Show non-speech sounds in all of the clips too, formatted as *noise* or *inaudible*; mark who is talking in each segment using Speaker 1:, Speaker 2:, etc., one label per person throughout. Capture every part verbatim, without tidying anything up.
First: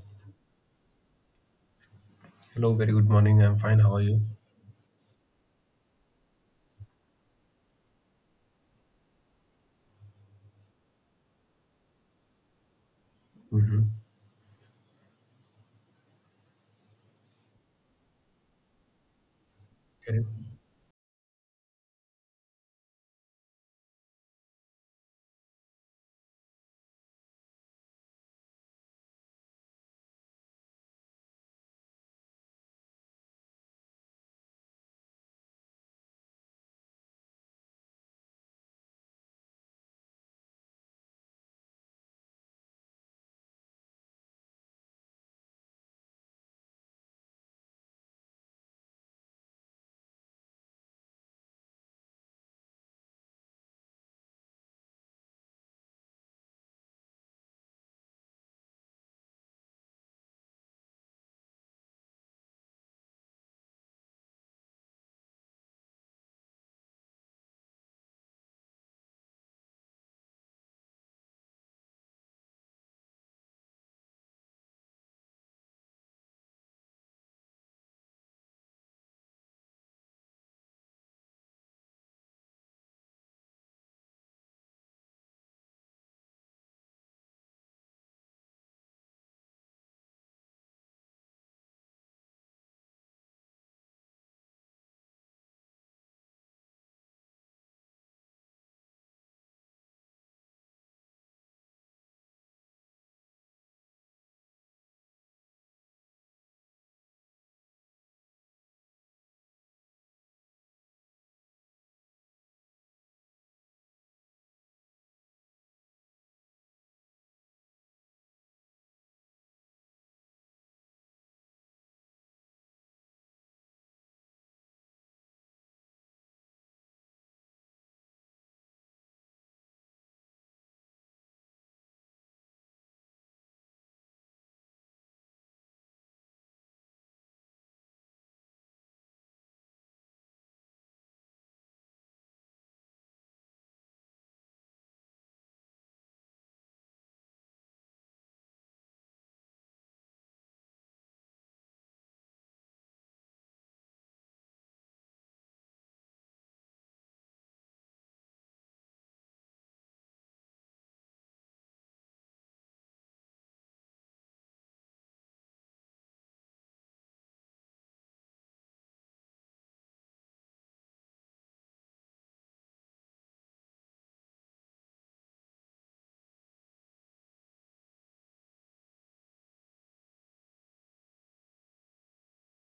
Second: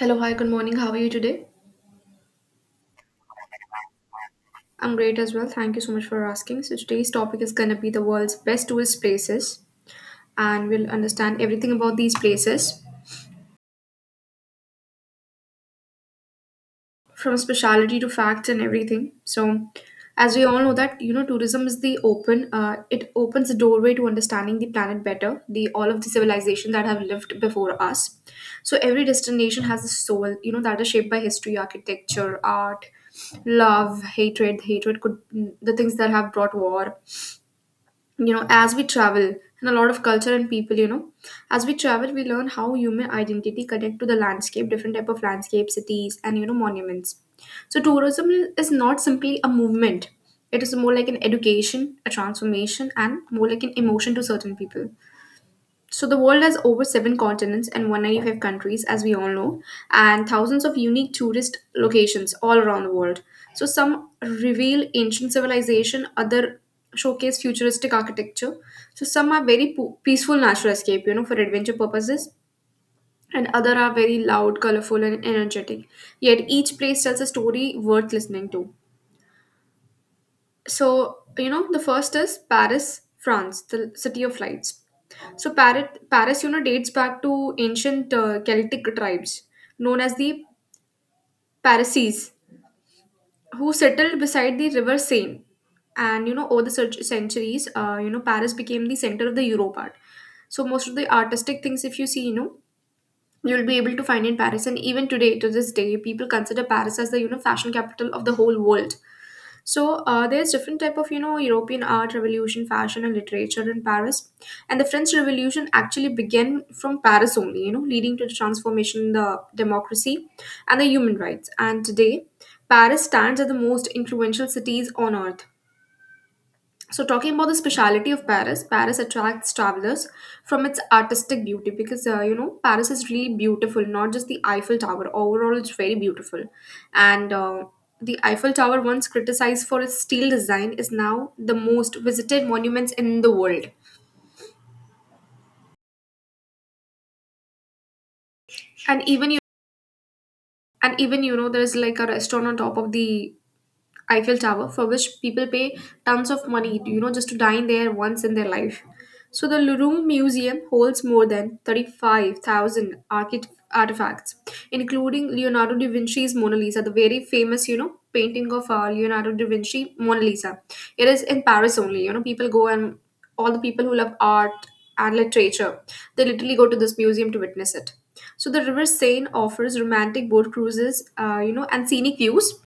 Speaker 1: Hello, hi, good morning. How are you today?
Speaker 2: Hello, very good morning. I'm fine. How are you?
Speaker 1: I'm great as well. Thank you so much for asking. So, today's topic is going to be the world's best tourist places, and we'll understand everything about these places
Speaker 2: hmm
Speaker 1: from speciality to facts and everything. So,
Speaker 2: Okay.
Speaker 1: as we all know, that you know, tourism is the open, uh, it opens the doorway to understanding the planet better, the all of the civilizations that have lived before us. So, every destination has a soul, you know, that is shaped by history, architecture, art, love, hatred. Hatred could the things that have brought war, you know as we travel, and a lot of culture and people, you know as we travel we learn how human identity connect to the landscape, different type of landscape, cities, and you know monuments. So tourism is not simply a movement, it is more like an education, a transformation, and more like an emotion to certain people. So the world has over seven continents and one hundred ninety-five countries, as we all know, and thousands of unique tourist locations all around the world. So some reveal ancient civilization, other showcase futuristic architecture. So some are very po- peaceful natural escape, you know, for adventure purposes, and other are very loud, colorful, and energetic. Yet each place tells a story worth listening to. So, you know, the first is Paris, France, the city of lights. So, Paris, Paris, you know, dates back to ancient uh, Celtic tribes known as the Parisians, who settled beside the River Seine. And, you know, over the cent- centuries, uh, you know, Paris became the center of the Europe art. So, most of the artistic things, if you see, you know, you'll be able to find in Paris. And even today, to this day, people consider Paris as the, you know, fashion capital of the whole world. So uh, there's different type of you know European art revolution, fashion, and literature in Paris, and the French Revolution actually began from Paris only, you know, leading to the transformation in the democracy and the human rights. And today, Paris stands as the most influential cities on earth. So, talking about the speciality of Paris, Paris attracts travelers from its artistic beauty because uh, you know Paris is really beautiful, not just the Eiffel Tower. Overall, it's very beautiful, and uh, the Eiffel Tower, once criticized for its steel design, is now the most visited monuments in the world. And even you, and even you know, there's like a restaurant on top of the Eiffel Tower, for which people pay tons of money, you know, just to dine there once in their life. So the Louvre Museum holds more than thirty-five thousand archi- artifacts, including Leonardo da Vinci's Mona Lisa, the very famous, you know, painting of uh, Leonardo da Vinci Mona Lisa. It is in Paris only, you know, people go, and all the people who love art and literature, they literally go to this museum to witness it. So the River Seine offers romantic boat cruises, uh, you know, and scenic views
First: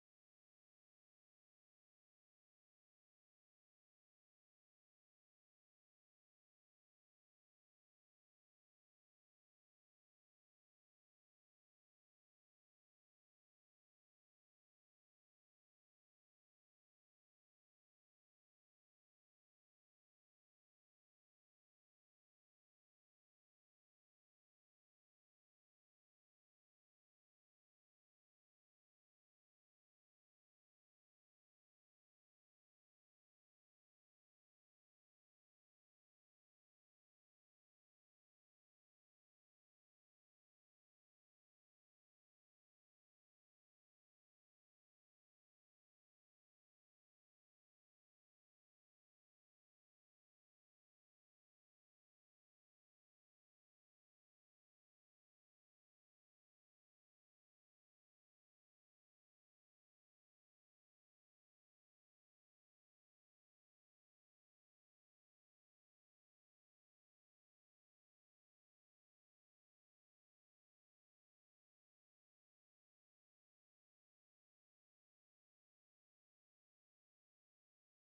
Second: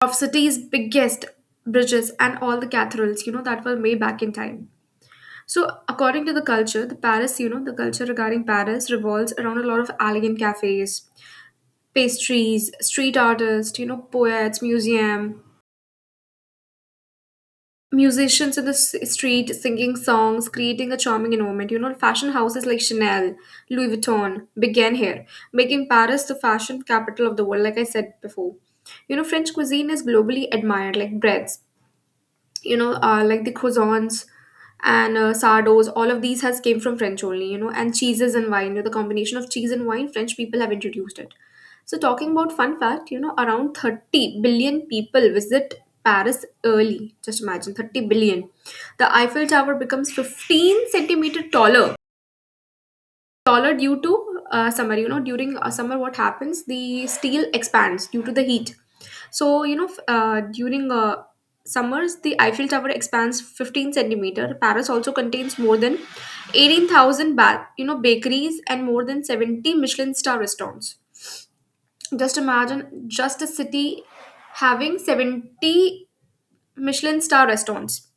Speaker 1: of city's biggest bridges and all the cathedrals you know that were made back in time. So according to the culture, the Paris, you know the culture regarding Paris revolves around a lot of elegant cafes, pastries, street artists, you know poets, museum, musicians in the s- street singing songs, creating a charming environment. You know fashion houses like Chanel, Louis Vuitton began here, making Paris the fashion capital of the world, like I said before. You know, French cuisine is globally admired, like breads, you know uh, like the croissants and uh, sardos. All of these has came from french only, you know and cheeses and wine, you know, the combination of cheese and wine french people have introduced it. So talking about fun fact, you know around thirty billion people visit Paris early. Just imagine, thirty billion. The Eiffel Tower becomes fifteen centimeter taller taller due to uh, summer. You know during uh, summer, what happens, the steel expands due to the heat. So you know f- uh, during uh, summers the Eiffel Tower expands fifteen centimeter. Paris also contains more than eighteen thousand ba- you know bakeries and more than seventy Michelin star restaurants. Just imagine, just a city having seventy Michelin star restaurants.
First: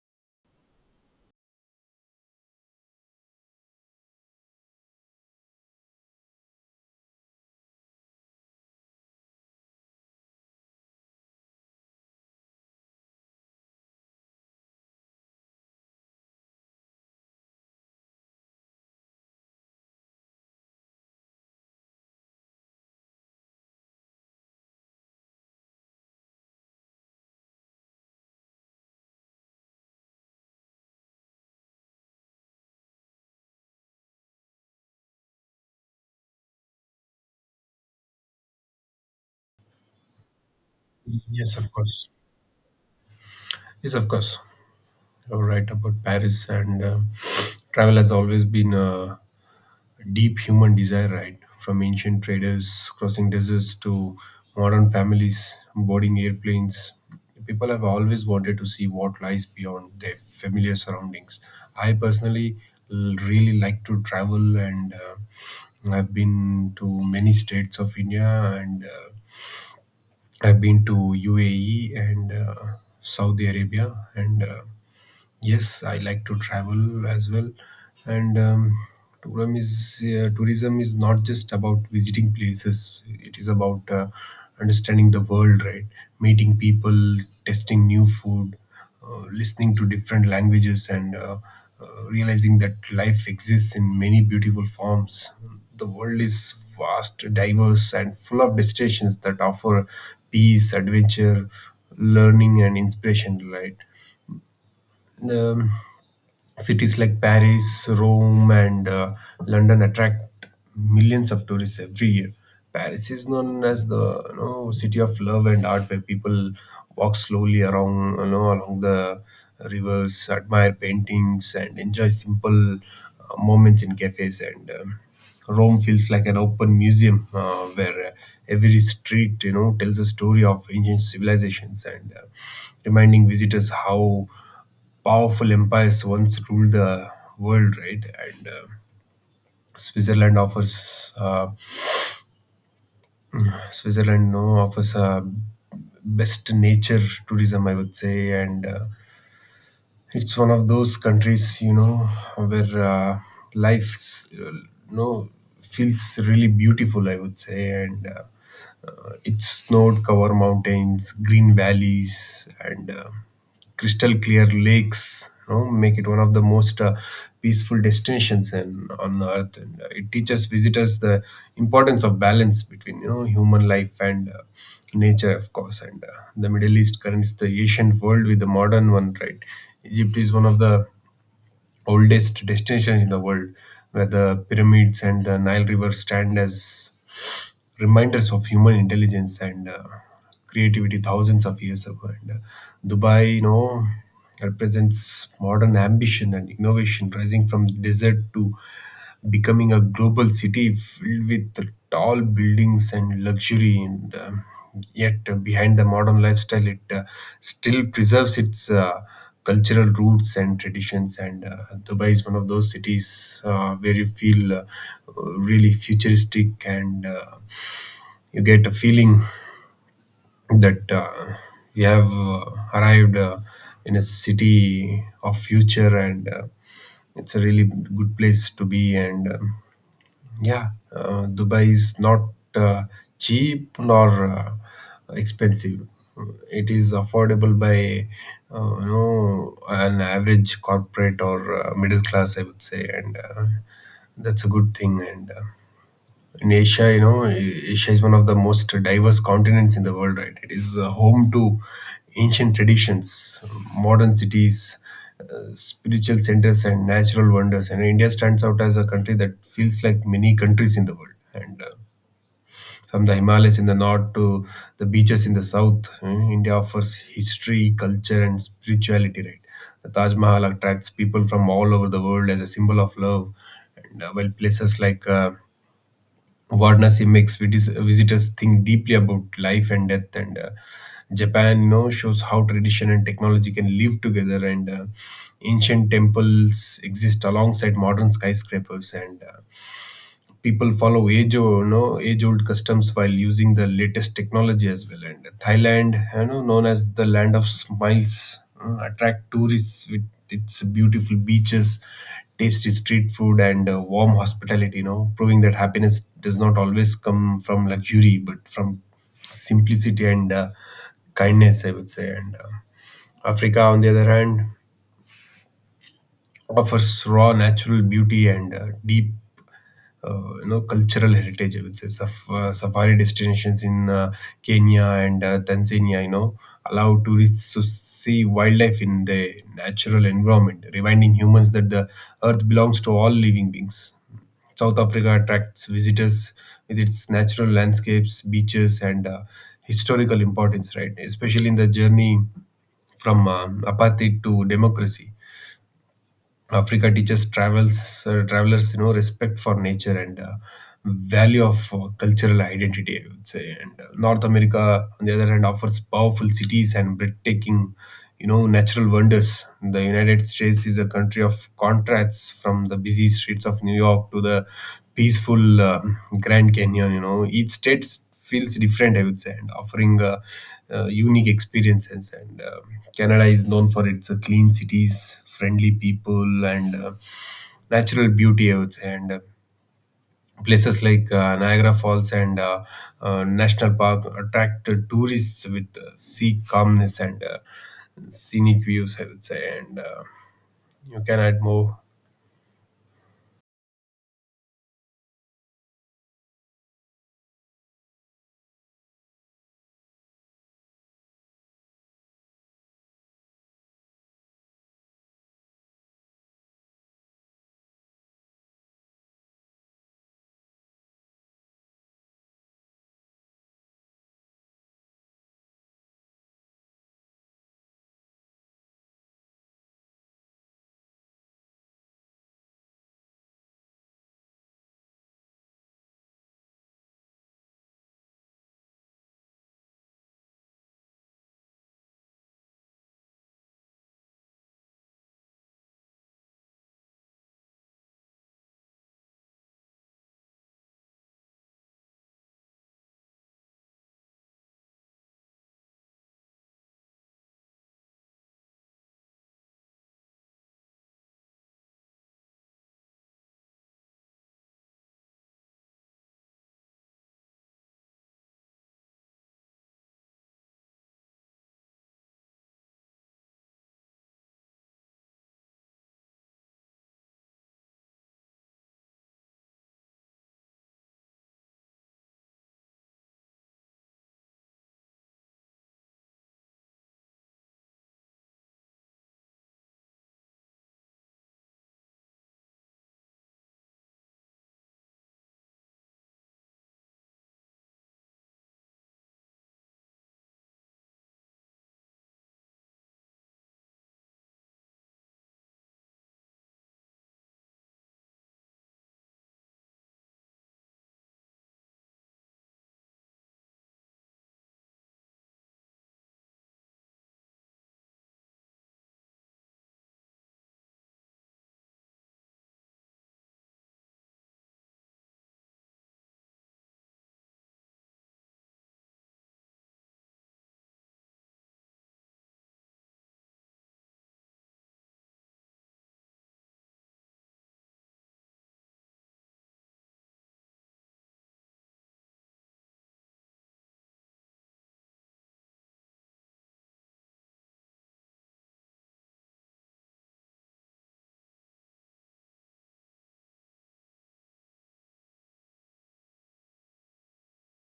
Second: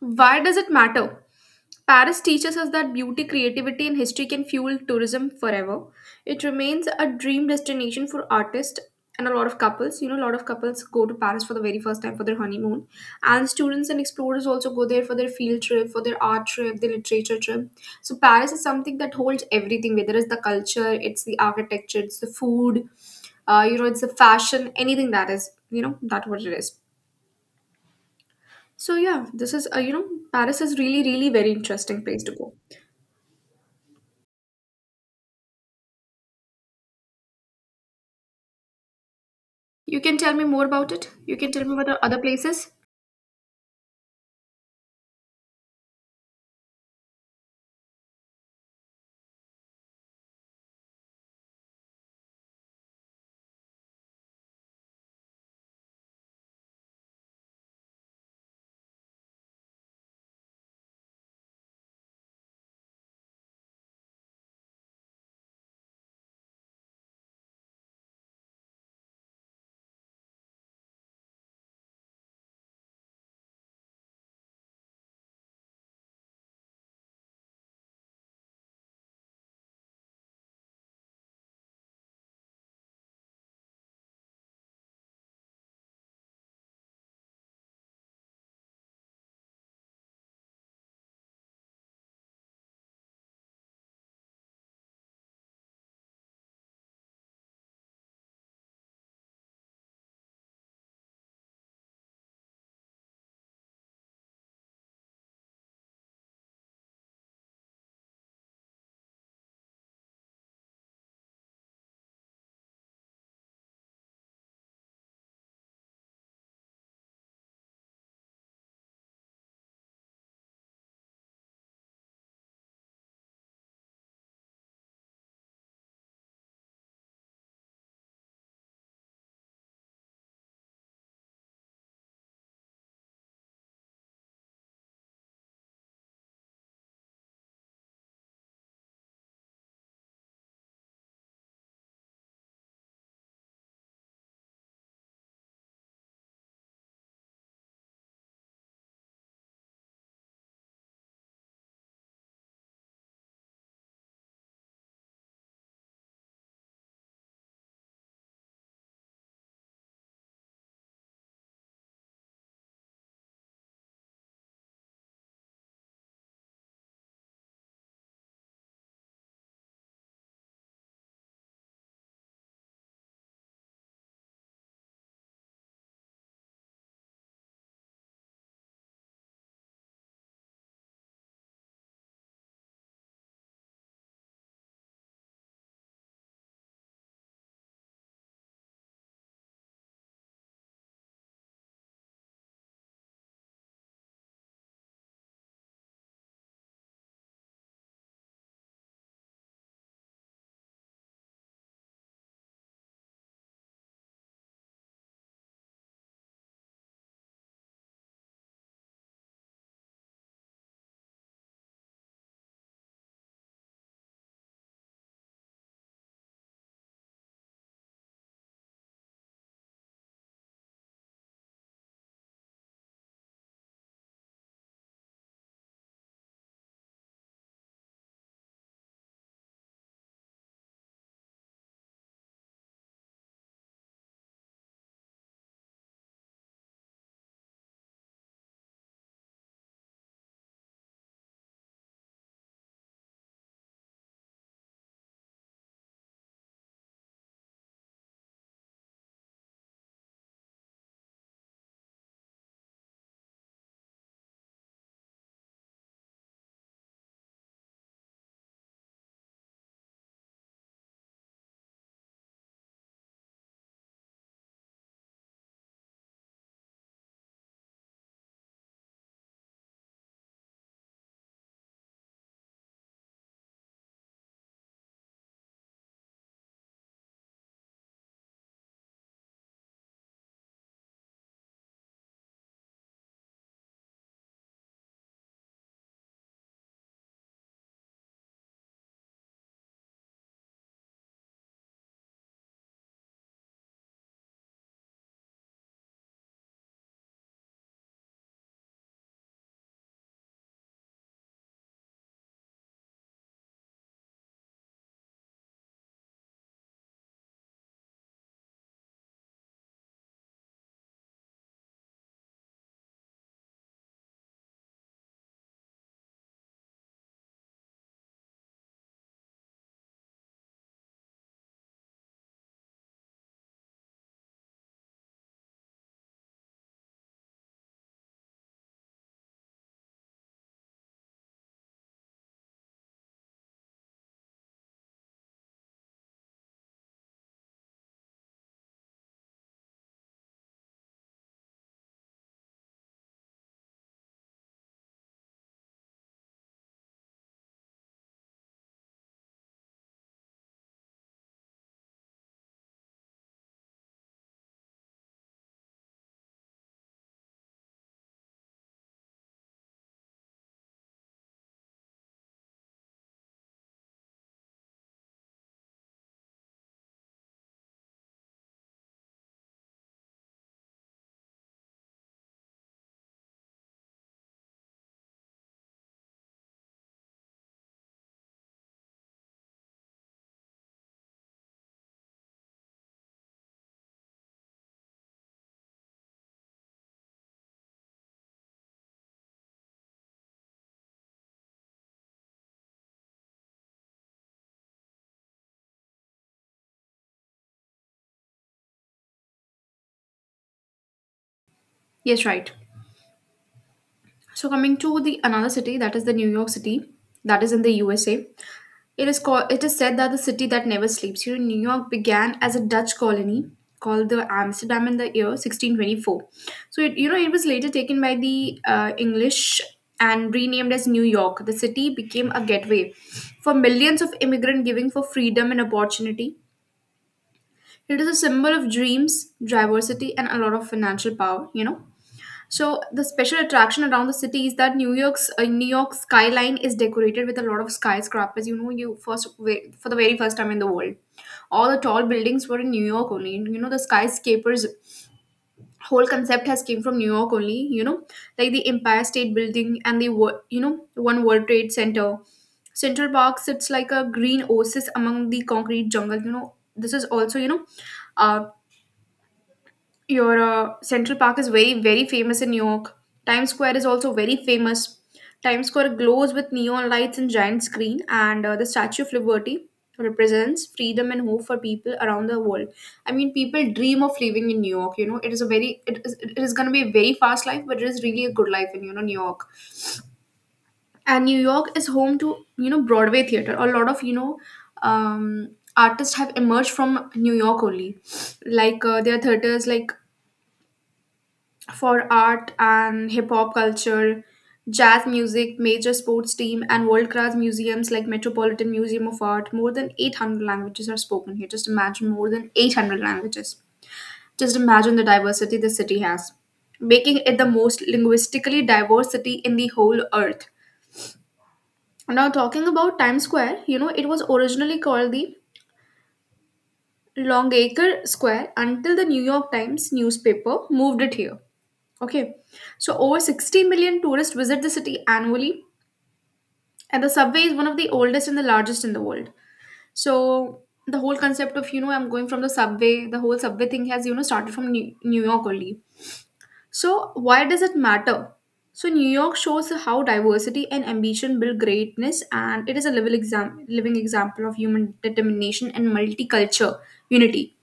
Speaker 1: Why does it matter? Paris teaches us that beauty, creativity, and history can fuel tourism forever. It remains a dream destination for artists and a lot of couples. You know, a lot of couples go to Paris for the very first time for their honeymoon. And students and explorers also go there for their field trip, for their art trip, their literature trip. So, Paris is something that holds everything, whether it's the culture, it's the architecture, it's the food, uh, you know, it's the fashion, anything that is, you know, that what it is. So yeah, this is uh, you know Paris is really really very interesting place to go. You can tell me more about it. You can
Speaker 2: Yes,
Speaker 1: tell
Speaker 2: of
Speaker 1: me about the
Speaker 2: course.
Speaker 1: other places.
Speaker 2: Yes, of course. You're right about Paris and uh, *sniffs* travel has always been a deep human desire, right? From ancient traders crossing deserts to modern families boarding airplanes, people have always wanted to see what lies beyond their familiar surroundings. I personally l- really like to travel, and uh, I've been to many states of India, and uh, I've been to U A E and uh, Saudi Arabia, and uh, yes, I like to travel as well, and um, tourism is uh, tourism is not just about visiting places. It is about uh, understanding the world, right? Meeting people, testing new food, uh, listening to different languages, and uh, uh, realizing that life exists in many beautiful forms. The world is vast, diverse, and full of destinations that offer peace, adventure, learning, and inspiration, right? And, um, Cities like Paris, Rome, and uh, London attract millions of tourists every year. Paris is known as the, you know, city of love and art, where people walk slowly along, you know along the rivers, admire paintings, and enjoy simple uh, moments in cafes. And um, Rome feels like an open museum uh, where uh, every street, you know tells a story of ancient civilizations and uh, reminding visitors how powerful empires once ruled the world, right? And uh, Switzerland offers uh, Switzerland no, offers a best nature tourism, I would say, and uh, it's one of those countries, you know where uh, life uh, no, feels really beautiful, I would say. And. Uh, It snowed cover mountains, green valleys, and uh, crystal clear lakes. You know, make it one of the most uh, peaceful destinations in, on Earth, and uh, it teaches visitors the importance of balance between, you know human life and uh, nature, of course. And uh, The Middle East currents the ancient world with the modern one, right? Egypt is one of the oldest destinations in the world, where the pyramids and the Nile River stand as reminders of human intelligence and uh, creativity thousands of years ago. And uh, Dubai, you know, represents modern ambition and innovation, rising from desert to becoming a global city filled with tall buildings and luxury. And uh, Yet, uh, behind the modern lifestyle, it uh, still preserves its. Uh, cultural roots and traditions, and uh, Dubai is one of those cities uh, where you feel uh, really futuristic, and uh, you get a feeling that uh, we have uh, arrived uh, in a city of future, and uh, it's a really good place to be, and um, yeah, uh, Dubai is not uh, cheap nor uh, expensive. It is affordable by uh, you know, an average corporate or uh, middle class, I would say, and uh, that's a good thing. And uh, In Asia, you know, Asia is one of the most diverse continents in the world, right? It is uh, home to ancient traditions, modern cities, uh, spiritual centers, and natural wonders. And India stands out as a country that feels like many countries in the world. And uh, From the Himalayas in the north to the beaches in the south, uh, India offers history, culture, and spirituality, right? The Taj Mahal attracts people from all over the world as a symbol of love. And uh, While places like uh, Varanasi makes vitis- visitors think deeply about life and death. And uh, Japan, you know, shows how tradition and technology can live together. And uh, Ancient temples exist alongside modern skyscrapers. And uh, People follow age old, you know, age old customs while using the latest technology as well. And Thailand, you know, known as the land of smiles, uh, attract tourists with its beautiful beaches, tasty street food, and uh, warm hospitality. You know, proving that happiness does not always come from luxury, but from simplicity and uh, kindness, I would say. And uh, Africa, on the other hand, offers raw natural beauty and uh, deep uh, you know, cultural heritage, I would say. Saf- uh, safari destinations in uh, Kenya and uh, Tanzania, you know, allow tourists to see wildlife in the natural environment, reminding humans that the earth belongs to all living beings. South Africa attracts visitors with its natural landscapes, beaches, and uh, historical importance, right, especially in the journey from um, apartheid to democracy. Africa teaches travels uh, travelers, you know, respect for nature and uh, value of uh, cultural identity, I would say. And uh, North America, on the other hand, offers powerful cities and breathtaking, you know, natural wonders. The United States is a country of contrasts. From the busy streets of New York to the peaceful um, Grand Canyon, you know, each state feels different, I would say, and offering uh, uh, unique experiences. And um Canada is known for its uh, clean cities, friendly people, and uh, natural beauty, I would say. And uh, Places like uh, Niagara Falls and uh, uh, National Park attract tourists with uh, sea calmness and uh, scenic views, I would say. And uh, You can add more.
Speaker 1: Yes, right. So coming to the another city, that is the New York City, that is in the U S A. It is called, it is said that the city that never sleeps. You know, New York began as a Dutch colony called the Amsterdam in the year sixteen twenty-four. So it, you know it was later taken by the uh, English and renamed as New York. The city became a gateway for millions of immigrant giving for freedom and opportunity. It is a symbol of dreams, diversity, and a lot of financial power, you know. So the special attraction around the city is that New York's uh, New York skyline is decorated with a lot of skyscrapers. You know, you first ve- for the very first time in the world, all the tall buildings were in New York only. You know, the skyscrapers whole concept has came from New York only. You know, like the Empire State Building and the Wo- you know One World Trade Center. Central Park sits like a green oasis among the concrete jungle. You know, this is also you know uh, your uh, Central Park is very, very famous in New York. Times Square is also very famous. Times Square glows with neon lights and giant screen, and uh, the Statue of Liberty represents freedom and hope for people around the world. I mean, people dream of living in New York. You know, it is a very, it is, it is going to be a very fast life, but it is really a good life in you know New York. And New York is home to you know Broadway theater. A lot of you know um, artists have emerged from New York only. Like uh, there are theaters like for art and hip hop culture, jazz music, major sports team, and world class museums like Metropolitan Museum of Art. More than eight hundred languages are spoken here. Just imagine, more than eight hundred languages. Just imagine the diversity the city has, making it the most linguistically diverse city in the whole earth. Now, talking about Times Square, you know, it was originally called the Longacre Square until the New York Times newspaper moved it here. Okay, so over sixty million tourists visit the city annually, and the subway is one of the oldest and the largest in the world. So the whole concept of, you know I'm going from the subway, the whole subway thing has you know started from New, New York only. So why does it matter? So New York shows how diversity and ambition build greatness, and it is a living exam living example of human determination and multicultural unity.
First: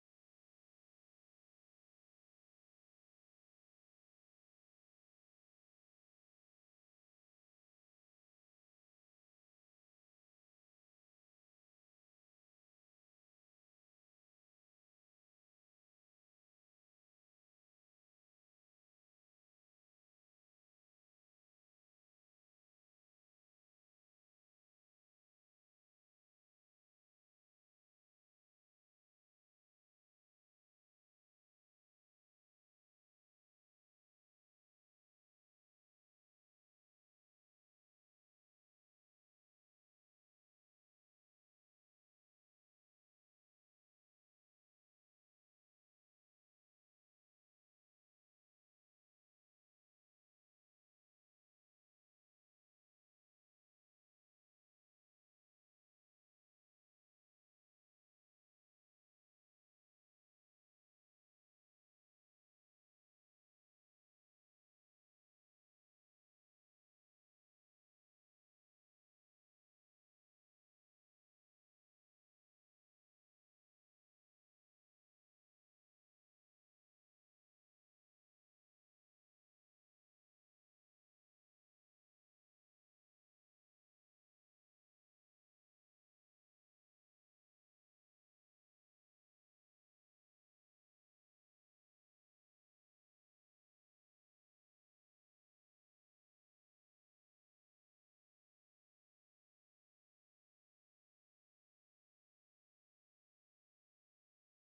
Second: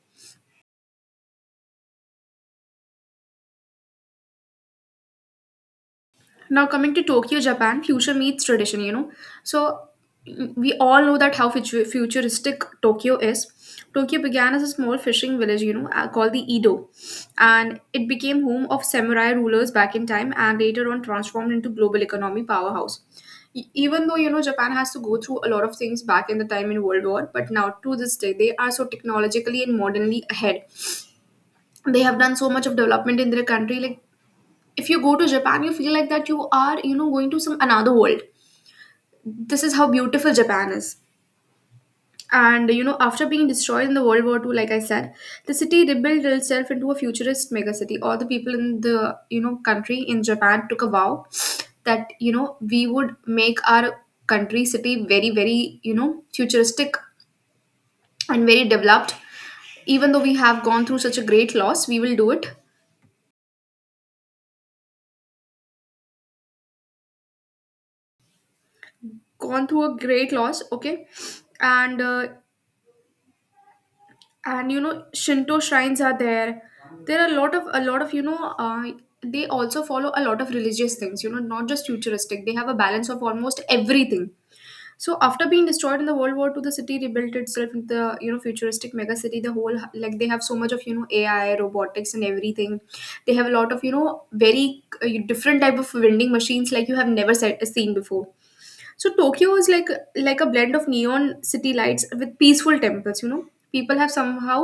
Speaker 1: Now, coming to Tokyo, Japan, future meets tradition, you know. So, mm, we all know that how futu- futuristic Tokyo is. Tokyo began as a small fishing village, you know, uh, called the Edo, and it became home of samurai rulers back in time and later on transformed into global economy powerhouse. E- Even though, you know, Japan has to go through a lot of things back in the time in World War, but now to this day, they are so technologically and modernly ahead. They have done so much of development in their country, like if you go to Japan, you feel like that you are, you know, going to some another world. This is how beautiful Japan is. And you know, after being destroyed in the World War the second, like I said, the city rebuilt itself into a futurist megacity. All the people in the you know country in Japan took a vow that you know we would make our country city very very you know futuristic and very developed. Even though we have gone through such a great loss, we will do it. Gone through a great loss, okay. And uh, and you know Shinto shrines are there. There are a lot of a lot of you know uh, they also follow a lot of religious things. You know not just futuristic, they have a balance of almost everything. So after being destroyed in the World War Two, the city rebuilt itself into the you know futuristic mega city. The whole, like, they have so much of you know ai robotics and everything. They have a lot of you know very uh, different type of vending machines like you have never se- seen before. So Tokyo is like like a blend of neon city lights with peaceful temples. You know, people have somehow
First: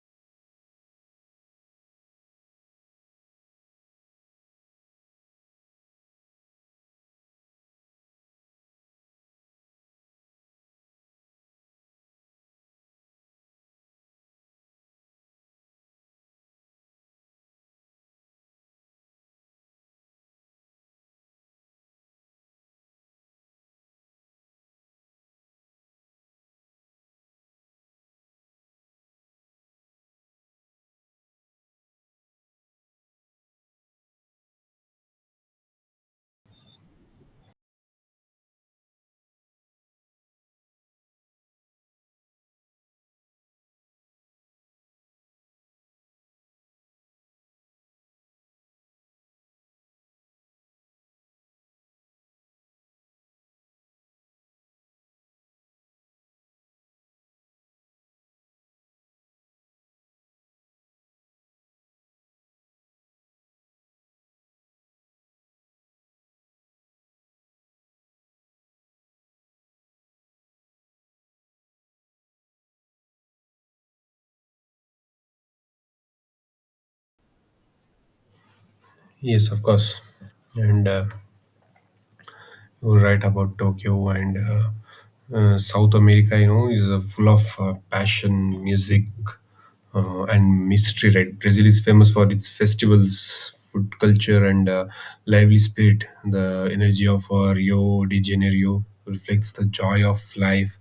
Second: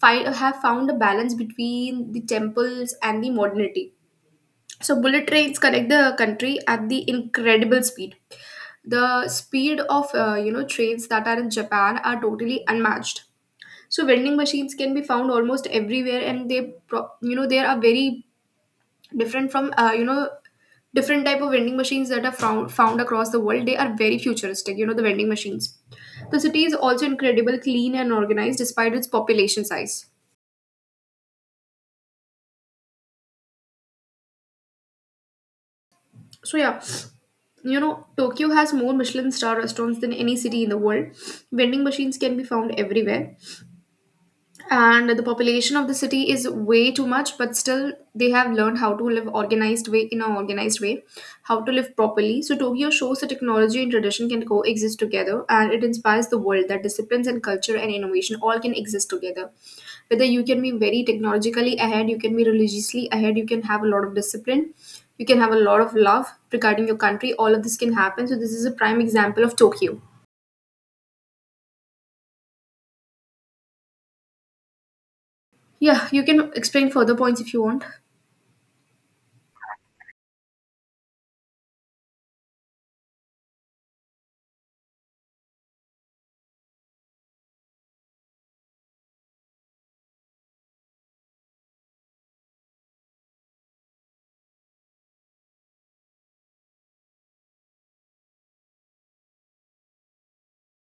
Speaker 1: fi- have found a balance between the temples and the modernity. So bullet trains connect the country at the incredible speed. The speed of uh, you know trains that are in Japan are totally unmatched. So vending machines can be found almost everywhere, and they pro- you know there are very different from uh, you know different type of vending machines that are found, found across the world. They are very futuristic, you know the vending machines. The city is also incredible clean and organized despite its population size. So yeah, you know Tokyo has more Michelin star restaurants than any city in the world. Vending machines can be found everywhere. And the population of the city is way too much, but still they have learned how to live organized way in an organized way, how to live properly. So Tokyo shows that technology and tradition can coexist together, and it inspires the world that disciplines and culture and innovation all can exist together. Whether you can be very technologically ahead, you can be religiously ahead, you can have a lot of discipline, you can have a lot of love regarding your country, all of this can happen. So this is a prime example of Tokyo. Yeah, you can explain further points if you want.
Speaker 2: Yes, of course. And uh, You were right about Tokyo, and uh, uh, South America, you know, is uh, full of uh, passion, music, uh, and mystery. Right, Brazil is famous for its festivals, food culture, and uh, lively spirit. The energy of uh, Rio de Janeiro reflects the joy of life.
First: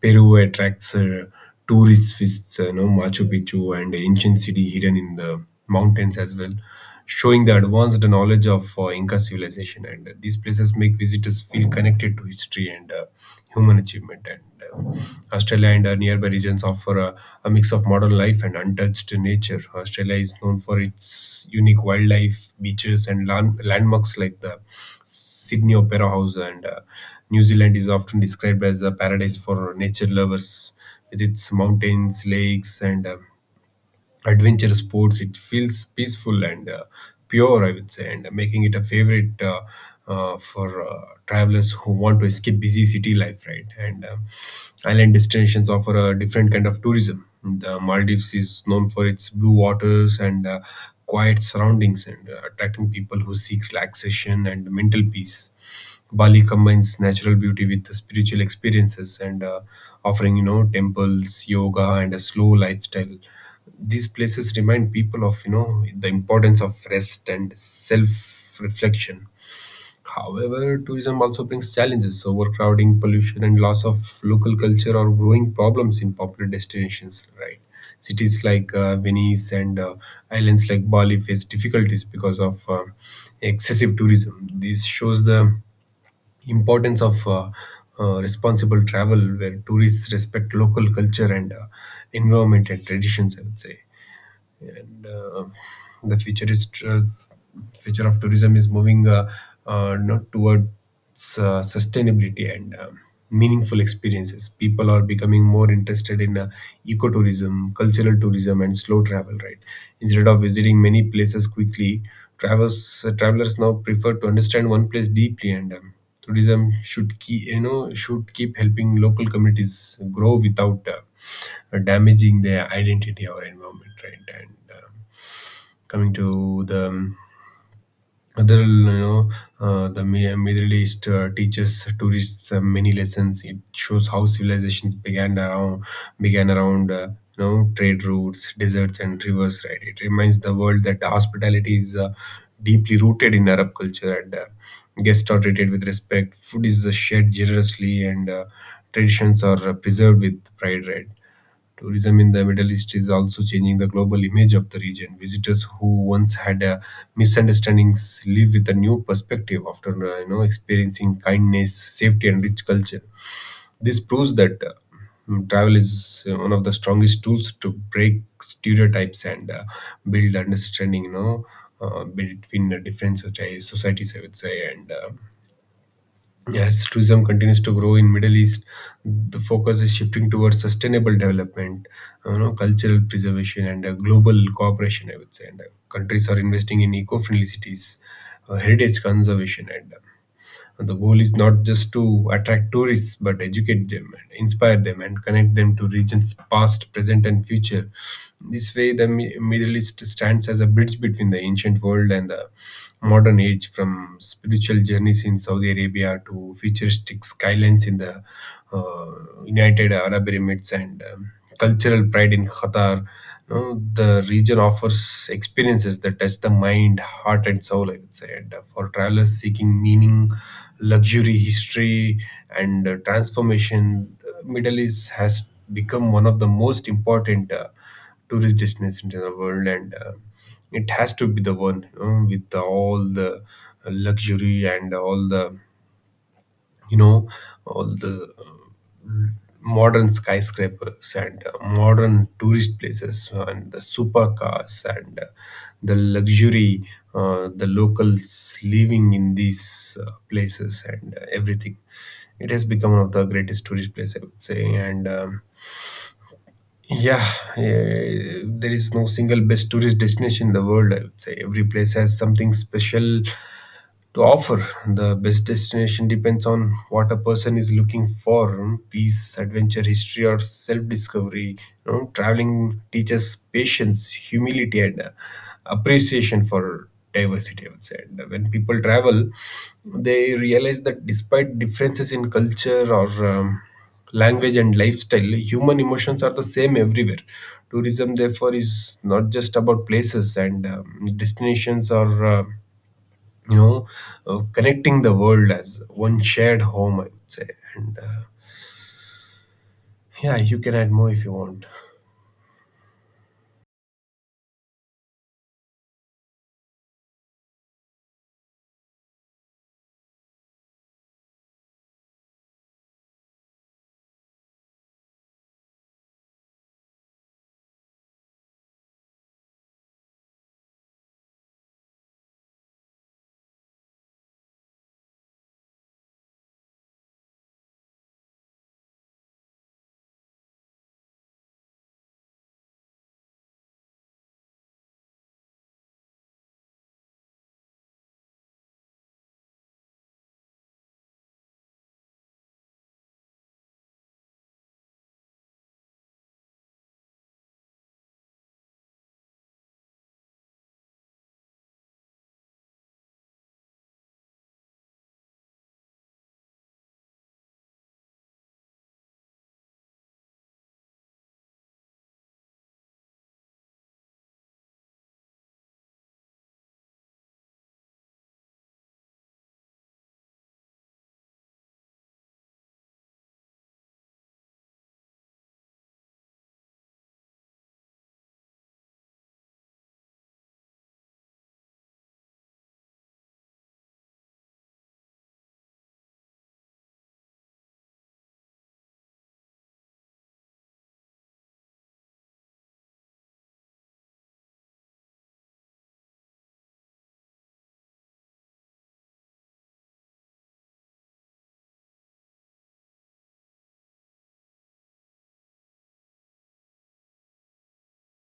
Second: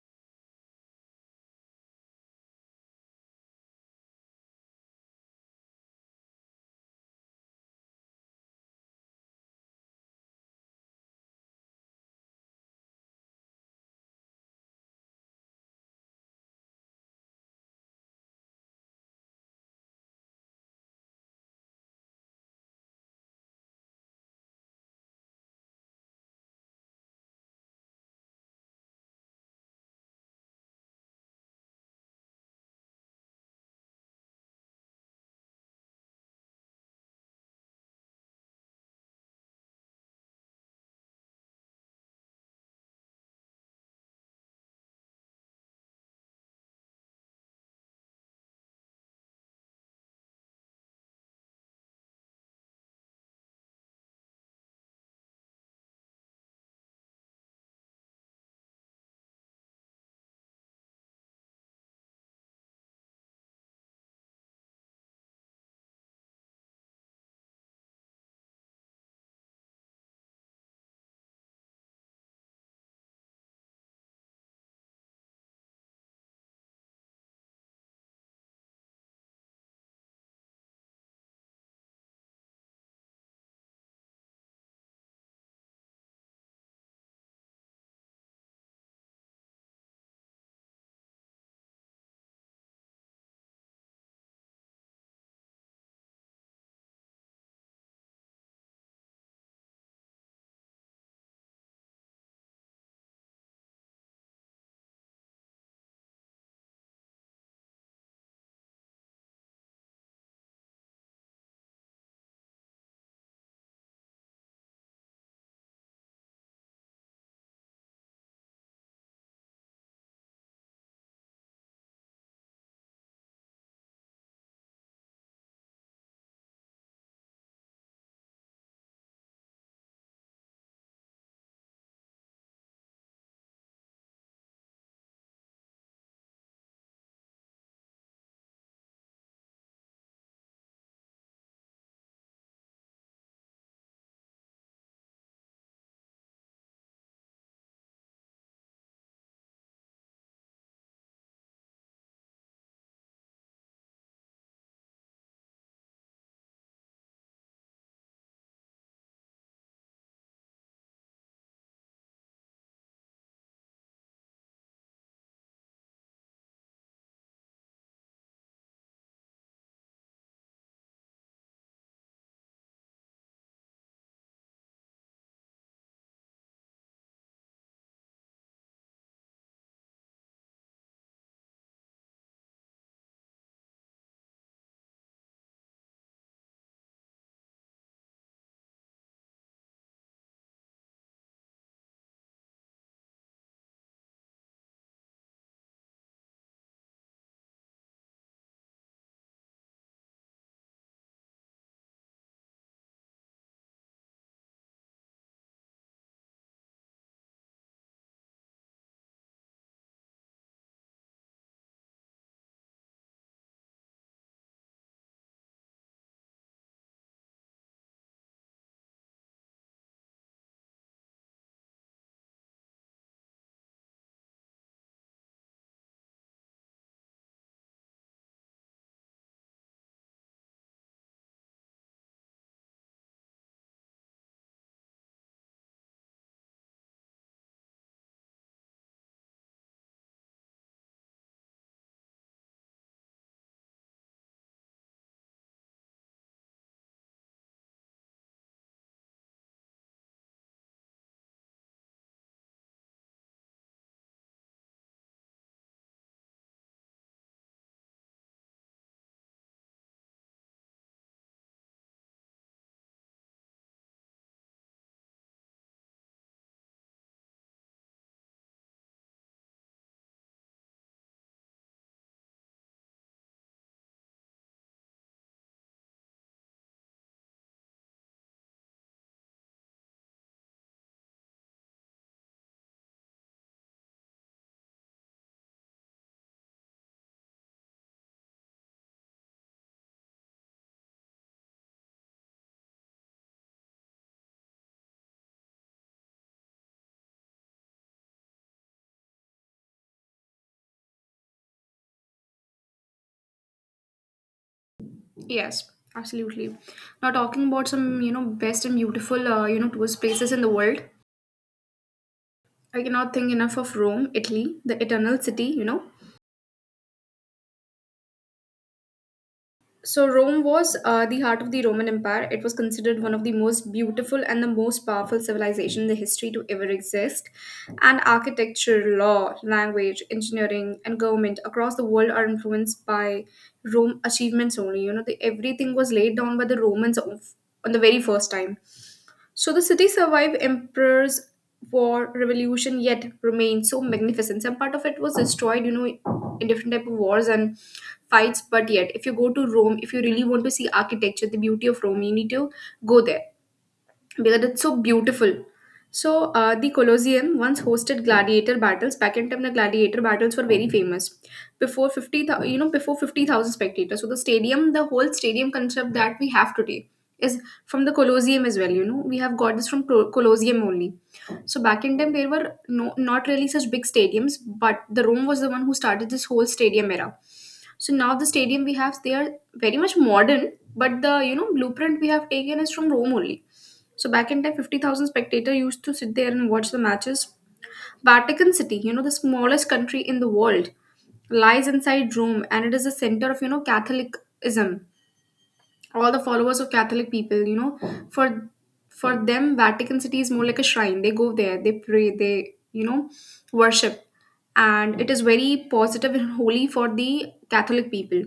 Speaker 2: Peru attracts uh, tourists with uh, you know, Machu Picchu and ancient city hidden in the mountains as well, showing the advanced knowledge of uh, Inca civilization. And uh, These places make visitors feel connected to history and uh, human achievement. And uh, Australia and uh, nearby regions offer a, a mix of modern life and untouched nature. Australia is known for its unique wildlife, beaches, and land- landmarks like the Sydney Opera House. And uh, New Zealand is often described as a paradise for nature lovers with its mountains, lakes, and uh, adventure sports. It feels peaceful and uh, pure, I would say, and making it a favorite uh, uh, for uh, travelers who want to escape busy city life, right. and um Island destinations offer a different kind of tourism. The Maldives is known for its blue waters and uh, quiet surroundings, and uh, attracting people who seek relaxation and mental peace. Bali combines natural beauty with spiritual experiences and uh, offering, you know, temples, yoga, and a slow lifestyle. These places remind people of, you know, the importance of rest and self reflection. However, tourism also brings challenges: overcrowding, pollution, and loss of local culture are growing problems in popular destinations, right? Cities like uh, Venice and uh, islands like Bali face difficulties because of uh, excessive tourism. This shows the importance of uh, uh, responsible travel where tourists respect local culture and uh, environment and traditions, I would say. And uh, the future is tr- future of tourism is moving uh, uh, not towards uh, sustainability and um, meaningful experiences. People are becoming more interested in uh, ecotourism, cultural tourism, and slow travel, right. Instead of visiting many places quickly, travelers travelers now prefer to understand one place deeply, and um, tourism should keep, you know should keep helping local communities grow without uh, damaging their identity or environment, right. And um, coming to the um, other, you know, uh, the Mi- Middle East uh, teaches tourists uh, many lessons. It shows how civilizations began around began around uh, you know, trade routes, deserts, and rivers. Right. It reminds the world that hospitality is uh, deeply rooted in Arab culture, and uh, guests are treated with respect. Food is uh, shared generously, and uh, traditions are uh, preserved with pride. Right. Tourism in the Middle East is also changing the global image of the region. Visitors who once had uh, misunderstandings live with a new perspective after uh, you know, experiencing kindness, safety, and rich culture. This proves that uh, mm, travel is uh, one of the strongest tools to break stereotypes and uh, build understanding. You know, uh, between the different soci- societies, I would say, and uh, yeah, as tourism continues to grow in Middle East, the focus is shifting towards sustainable development, you know, cultural preservation, and uh, global cooperation, I would say. And uh, Countries are investing in eco-friendly cities, uh, heritage conservation, and uh, the goal is not just to attract tourists, but educate them, and inspire them, and connect them to regions past, present, and future. This way, the Mi- Middle East stands as a bridge between the ancient world and the modern age, from spiritual journeys in Saudi Arabia to futuristic skylines in the uh, United Arab Emirates, and um, cultural pride in Qatar. You know, the region offers experiences that touch the mind, heart, and soul, I would say. And uh, For travelers seeking meaning, luxury, history, and uh, transformation, uh, Middle East has become one of the most important uh, tourist destinations in the world, and uh, it has to be the one, you know, with all the luxury and all the, you know all the modern skyscrapers and uh, modern tourist places and the supercars and uh, the luxury, uh, the locals living in these uh, places and uh, everything. It has become one of the greatest tourist place, I would say, and um, yeah, eh, there is no single best tourist destination in the world, I would say. Every place has something special to offer. The best destination depends on what a person is looking for: um, peace, adventure, history, or self discovery. You know, traveling teaches patience, humility, and uh, appreciation for diversity, I would say. And when people travel, they realize that despite differences in culture or um, language and lifestyle, human emotions are the same everywhere. Tourism, therefore, is not just about places and um, destinations or uh, you know, uh, connecting the world as one shared home, I would say. And uh, Yeah, you can add more if you want.
Speaker 1: Yes, absolutely. Now talking about some, you know, best and beautiful, uh, you know, tourist places in the world. I cannot think enough of Rome, Italy, the eternal city, you know. So Rome was uh, the heart of the Roman Empire. It was considered one of the most beautiful and the most powerful civilization in the history to ever exist. And architecture, law, language, engineering, and government across the world are influenced by Rome achievements only. You know, the, everything was laid down by the Romans of, on the very first time. So the city survived emperors, war, revolution, yet remained so magnificent. Some part of it was destroyed, you know, in different type of wars and fights. But yet, if you go to Rome, if you really want to see architecture, the beauty of Rome, you need to go there because it's so beautiful. So, uh, the Colosseum once hosted gladiator battles. Back in time, the gladiator battles were very famous. Before fifty, thou- you know, before fifty thousand spectators. So the stadium, the whole stadium concept that we have today is from the Colosseum as well. You know, we have got this from Col- Colosseum only. So back in time, there were no not really such big stadiums, but the Rome was the one who started this whole stadium era. So now the stadium we have, they are very much modern, but the you know blueprint we have taken is from Rome only. So back in time, fifty thousand spectators used to sit there and watch the matches. Vatican City, you know, the smallest country in the world, lies inside Rome and it is the center of, you know, Catholicism. All the followers of Catholic people, you know, for for them, Vatican City is more like a shrine. They go there, they pray, they, you know, worship. And it is very positive and holy for the Catholic people.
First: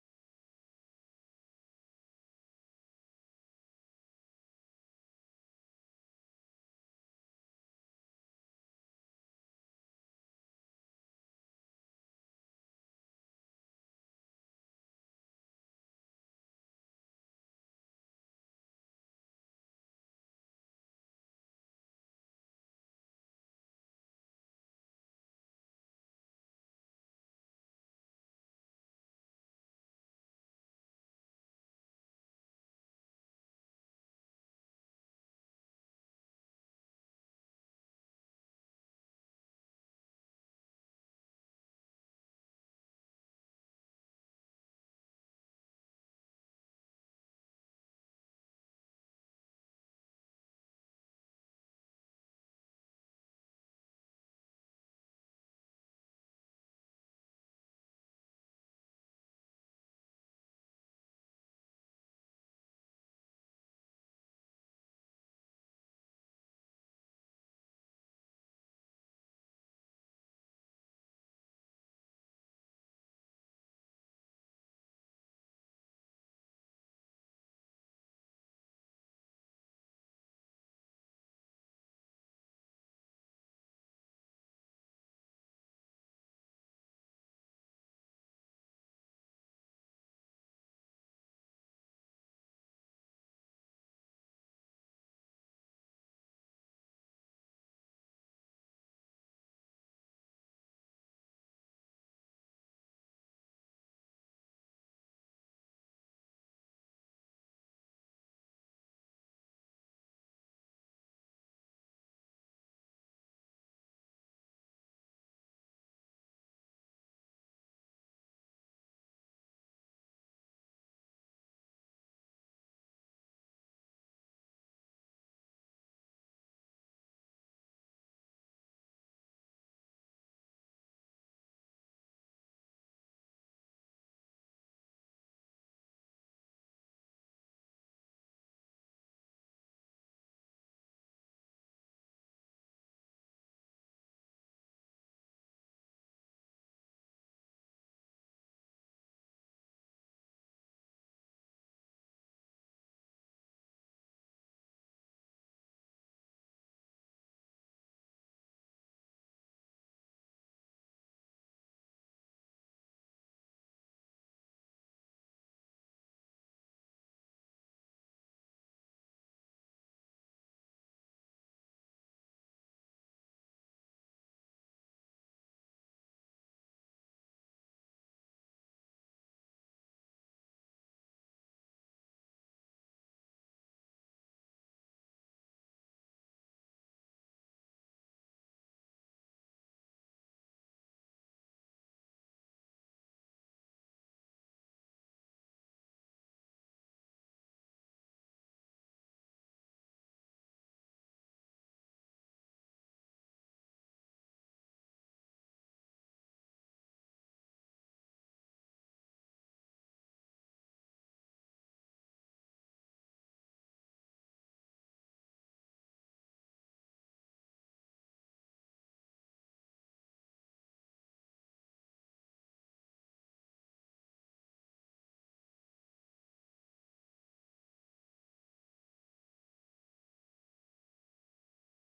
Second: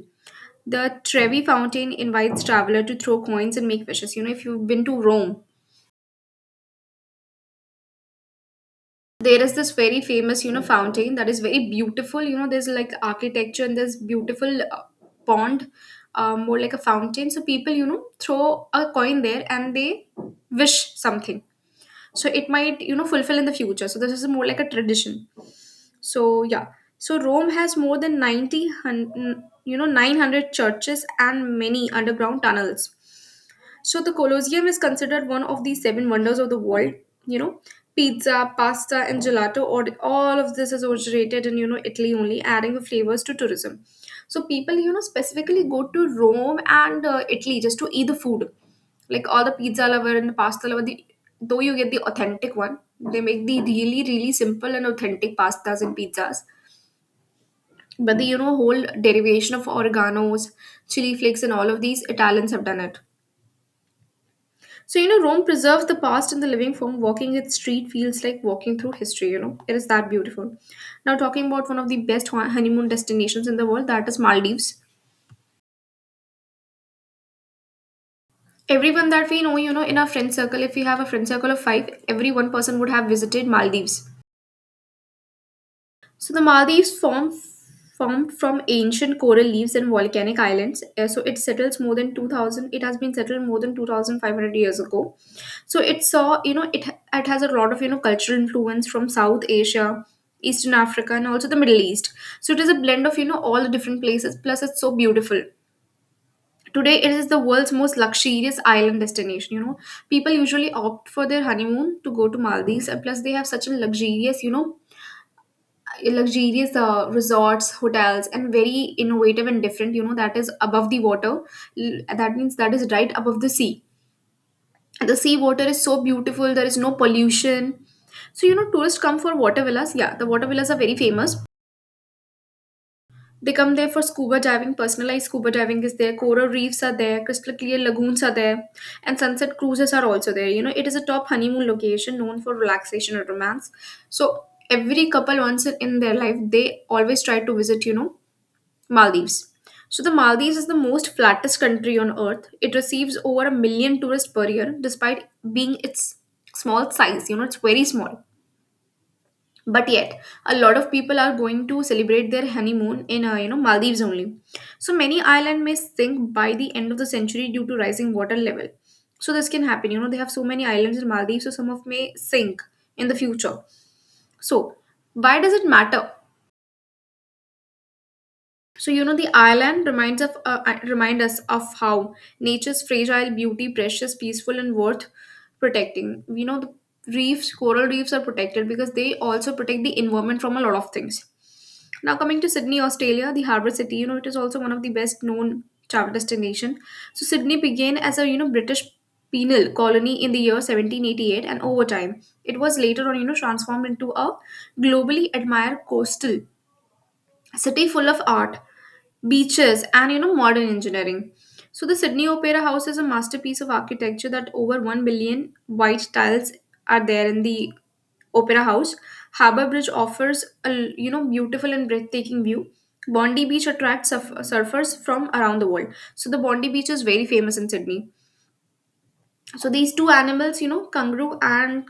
Speaker 1: The Trevi Fountain invites traveler to throw coins and make wishes. You know, if you've been to Rome, there is this very famous you know fountain that is very beautiful. You know there's like architecture and there's beautiful uh, pond, um, more like a fountain. So people you know throw a coin there and they wish something, so it might you know fulfill in the future. So this is more like a tradition. So yeah, so Rome has more than 90 hun- you know nine hundred churches and many underground tunnels. So the Colosseum is considered one of the seven wonders of the world. You know, pizza, pasta, and gelato, or all of this is originated in you know Italy only, adding the flavors to tourism. So people you know specifically go to Rome and uh, Italy just to eat the food. Like all the pizza lover and the pasta lover, the, though you get the authentic one, they make the really, really simple and authentic pastas and pizzas. But the you know whole derivation of oreganos, chili flakes, and all of these Italians have done it. So you know Rome preserves the past in the living form. Walking its street feels like walking through history. You know it is that beautiful. Now talking about one of the best hon- honeymoon destinations in the world, that is Maldives. Everyone that we know, you know, in our friend circle, if we have a friend circle of five, every one person would have visited Maldives. So the Maldives form formed from ancient coral reefs and volcanic islands. Uh, So it settles more than 2000 it has been settled more than two thousand five hundred years ago. So it saw, you know, it it has a lot of, you know, cultural influence from South Asia, Eastern Africa, and also the Middle East. So it is a blend of, you know, all the different places, plus it's so beautiful. Today it is the world's most luxurious island destination, you know. People usually opt for their honeymoon to go to Maldives, and plus they have such a luxurious, you know, luxurious uh, resorts hotels and very innovative and different, you know that is above the water. L- that means that is right above the sea. The sea water is so beautiful. There is no pollution. So you know tourists come for water villas. Yeah, the water villas are very famous. They come there for scuba diving. Personalized scuba diving is there, coral reefs are there, crystal clear lagoons are there, and sunset cruises are also there. You know, it is a top honeymoon location known for relaxation and romance. So every couple, once in their life, they always try to visit you know Maldives. So, the Maldives is the most flattest country on earth. It receives over a million tourists per year, despite being its small size. You know, it's very small. But yet, a lot of people are going to celebrate their honeymoon in, uh, you know, Maldives only. So, many islands may sink by the end of the century due to rising water level. So, this can happen. You know, they have so many islands in Maldives, so some of may sink in the future. So, why does it matter? So you know the island reminds of uh, uh, remind us of how nature's fragile beauty, precious, peaceful, and worth protecting. You know the reefs, coral reefs are protected because they also protect the environment from a lot of things. Now coming to Sydney, Australia, the harbour city. You know it is also one of the best known travel destination. So Sydney began as a you know British penal colony in the year seventeen eighty-eight, and over time it was later on you know transformed into a globally admired coastal city full of art, beaches, and you know modern engineering. So the Sydney Opera House is a masterpiece of architecture, that over one billion white tiles are there in the opera house. Harbour Bridge offers a you know beautiful and breathtaking view. Bondi Beach attracts surf- surfers from around the world. So the Bondi Beach is very famous in Sydney. So these two animals, you know, kangaroo and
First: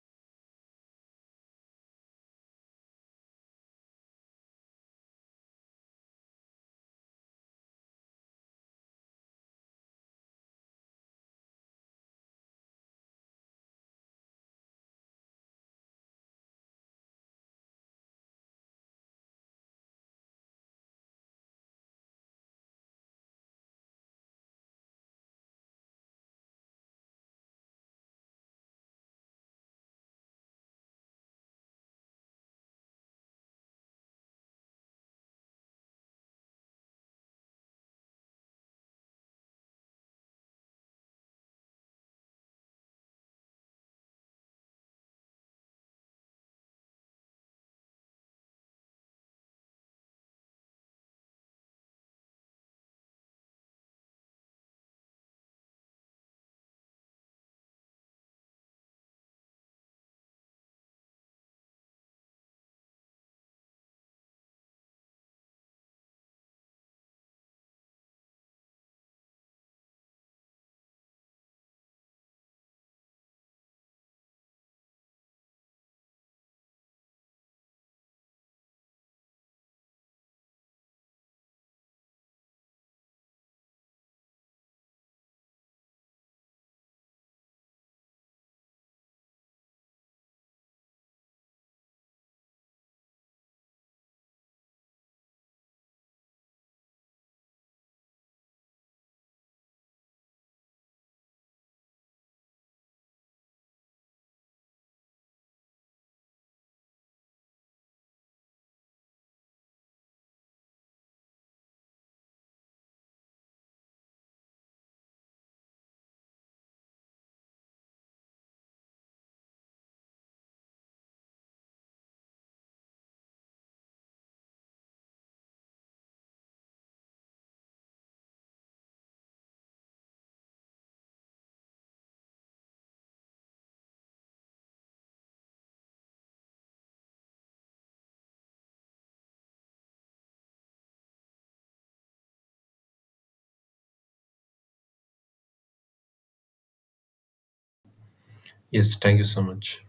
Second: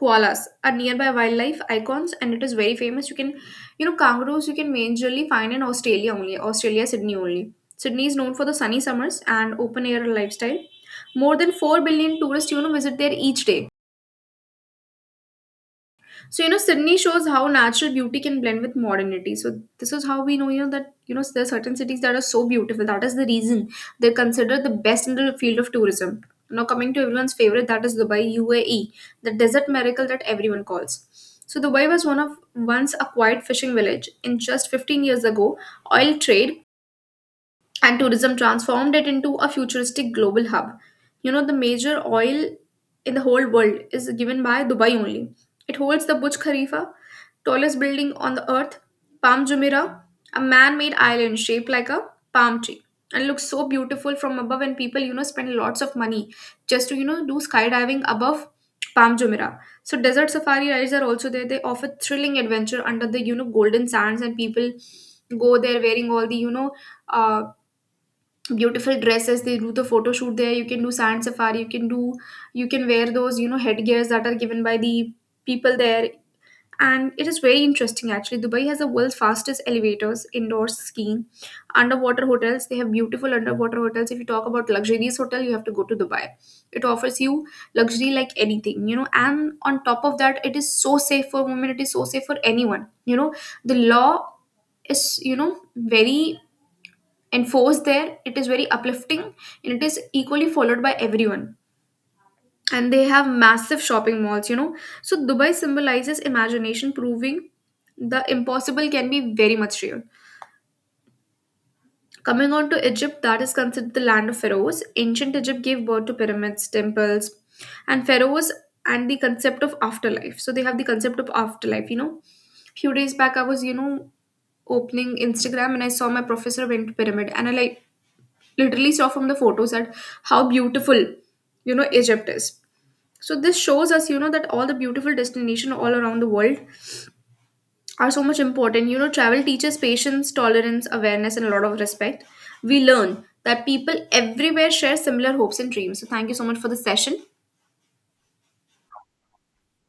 Speaker 1: koalas, are nearby wildlife icons and it is very famous. You can, you know, kangaroos you can majorly find in Australia only, Australia, Sydney only. Sydney is known for the sunny summers and open air lifestyle. More than four billion tourists, you know, visit there each day. So, you know, Sydney shows how natural beauty can blend with modernity. So, this is how we know, you know, that, you know, there are certain cities that are so beautiful. That is the reason they're considered the best in the field of tourism. Now, coming to everyone's favorite, that is Dubai, U A E, the desert miracle that everyone calls. So, Dubai was one of once a quiet fishing village. In just fifteen years ago, oil trade and tourism transformed it into a futuristic global hub. You know, the major oil in the whole world is given by Dubai only. It holds the Burj Khalifa, tallest building on the earth, Palm Jumeirah, a man-made island shaped like a palm tree, and looks so beautiful from above. And people, you know, spend lots of money just to you know do skydiving above Palm Jumeirah. So desert safari rides are also there. They offer thrilling adventure under the you know golden sands, and people go there wearing all the you know uh, beautiful dresses. They do the photo shoot there. You can do sand safari. You can do you can wear those you know headgears that are given by the people there. And it is very interesting. Actually, Dubai has the world's fastest elevators, indoor skiing, underwater hotels. They have beautiful underwater hotels. If you talk about luxurious hotel, you have to go to Dubai. It offers you luxury like anything you know and on top of that, it is so safe for women, it is so safe for anyone you know the law is, you know very enforced there. It is very uplifting and it is equally followed by everyone. And they have massive shopping malls you know so Dubai symbolizes imagination, proving the impossible can be very much real. Coming on to Egypt, that is considered the land of pharaohs. Ancient Egypt gave birth to pyramids, temples, and pharaohs, and the concept of afterlife. So they have the concept of afterlife you know few days back, I was you know opening Instagram and I saw my professor went to pyramid, and I like literally saw from the photos that how beautiful, you know Egypt is. So this shows us, you know that all the beautiful destination all around the world are so much important. You know travel teaches patience, tolerance, awareness, and a lot of respect. We learn that people everywhere share similar hopes and dreams. So thank you so much for the session.
Speaker 2: Yes, thank you so much.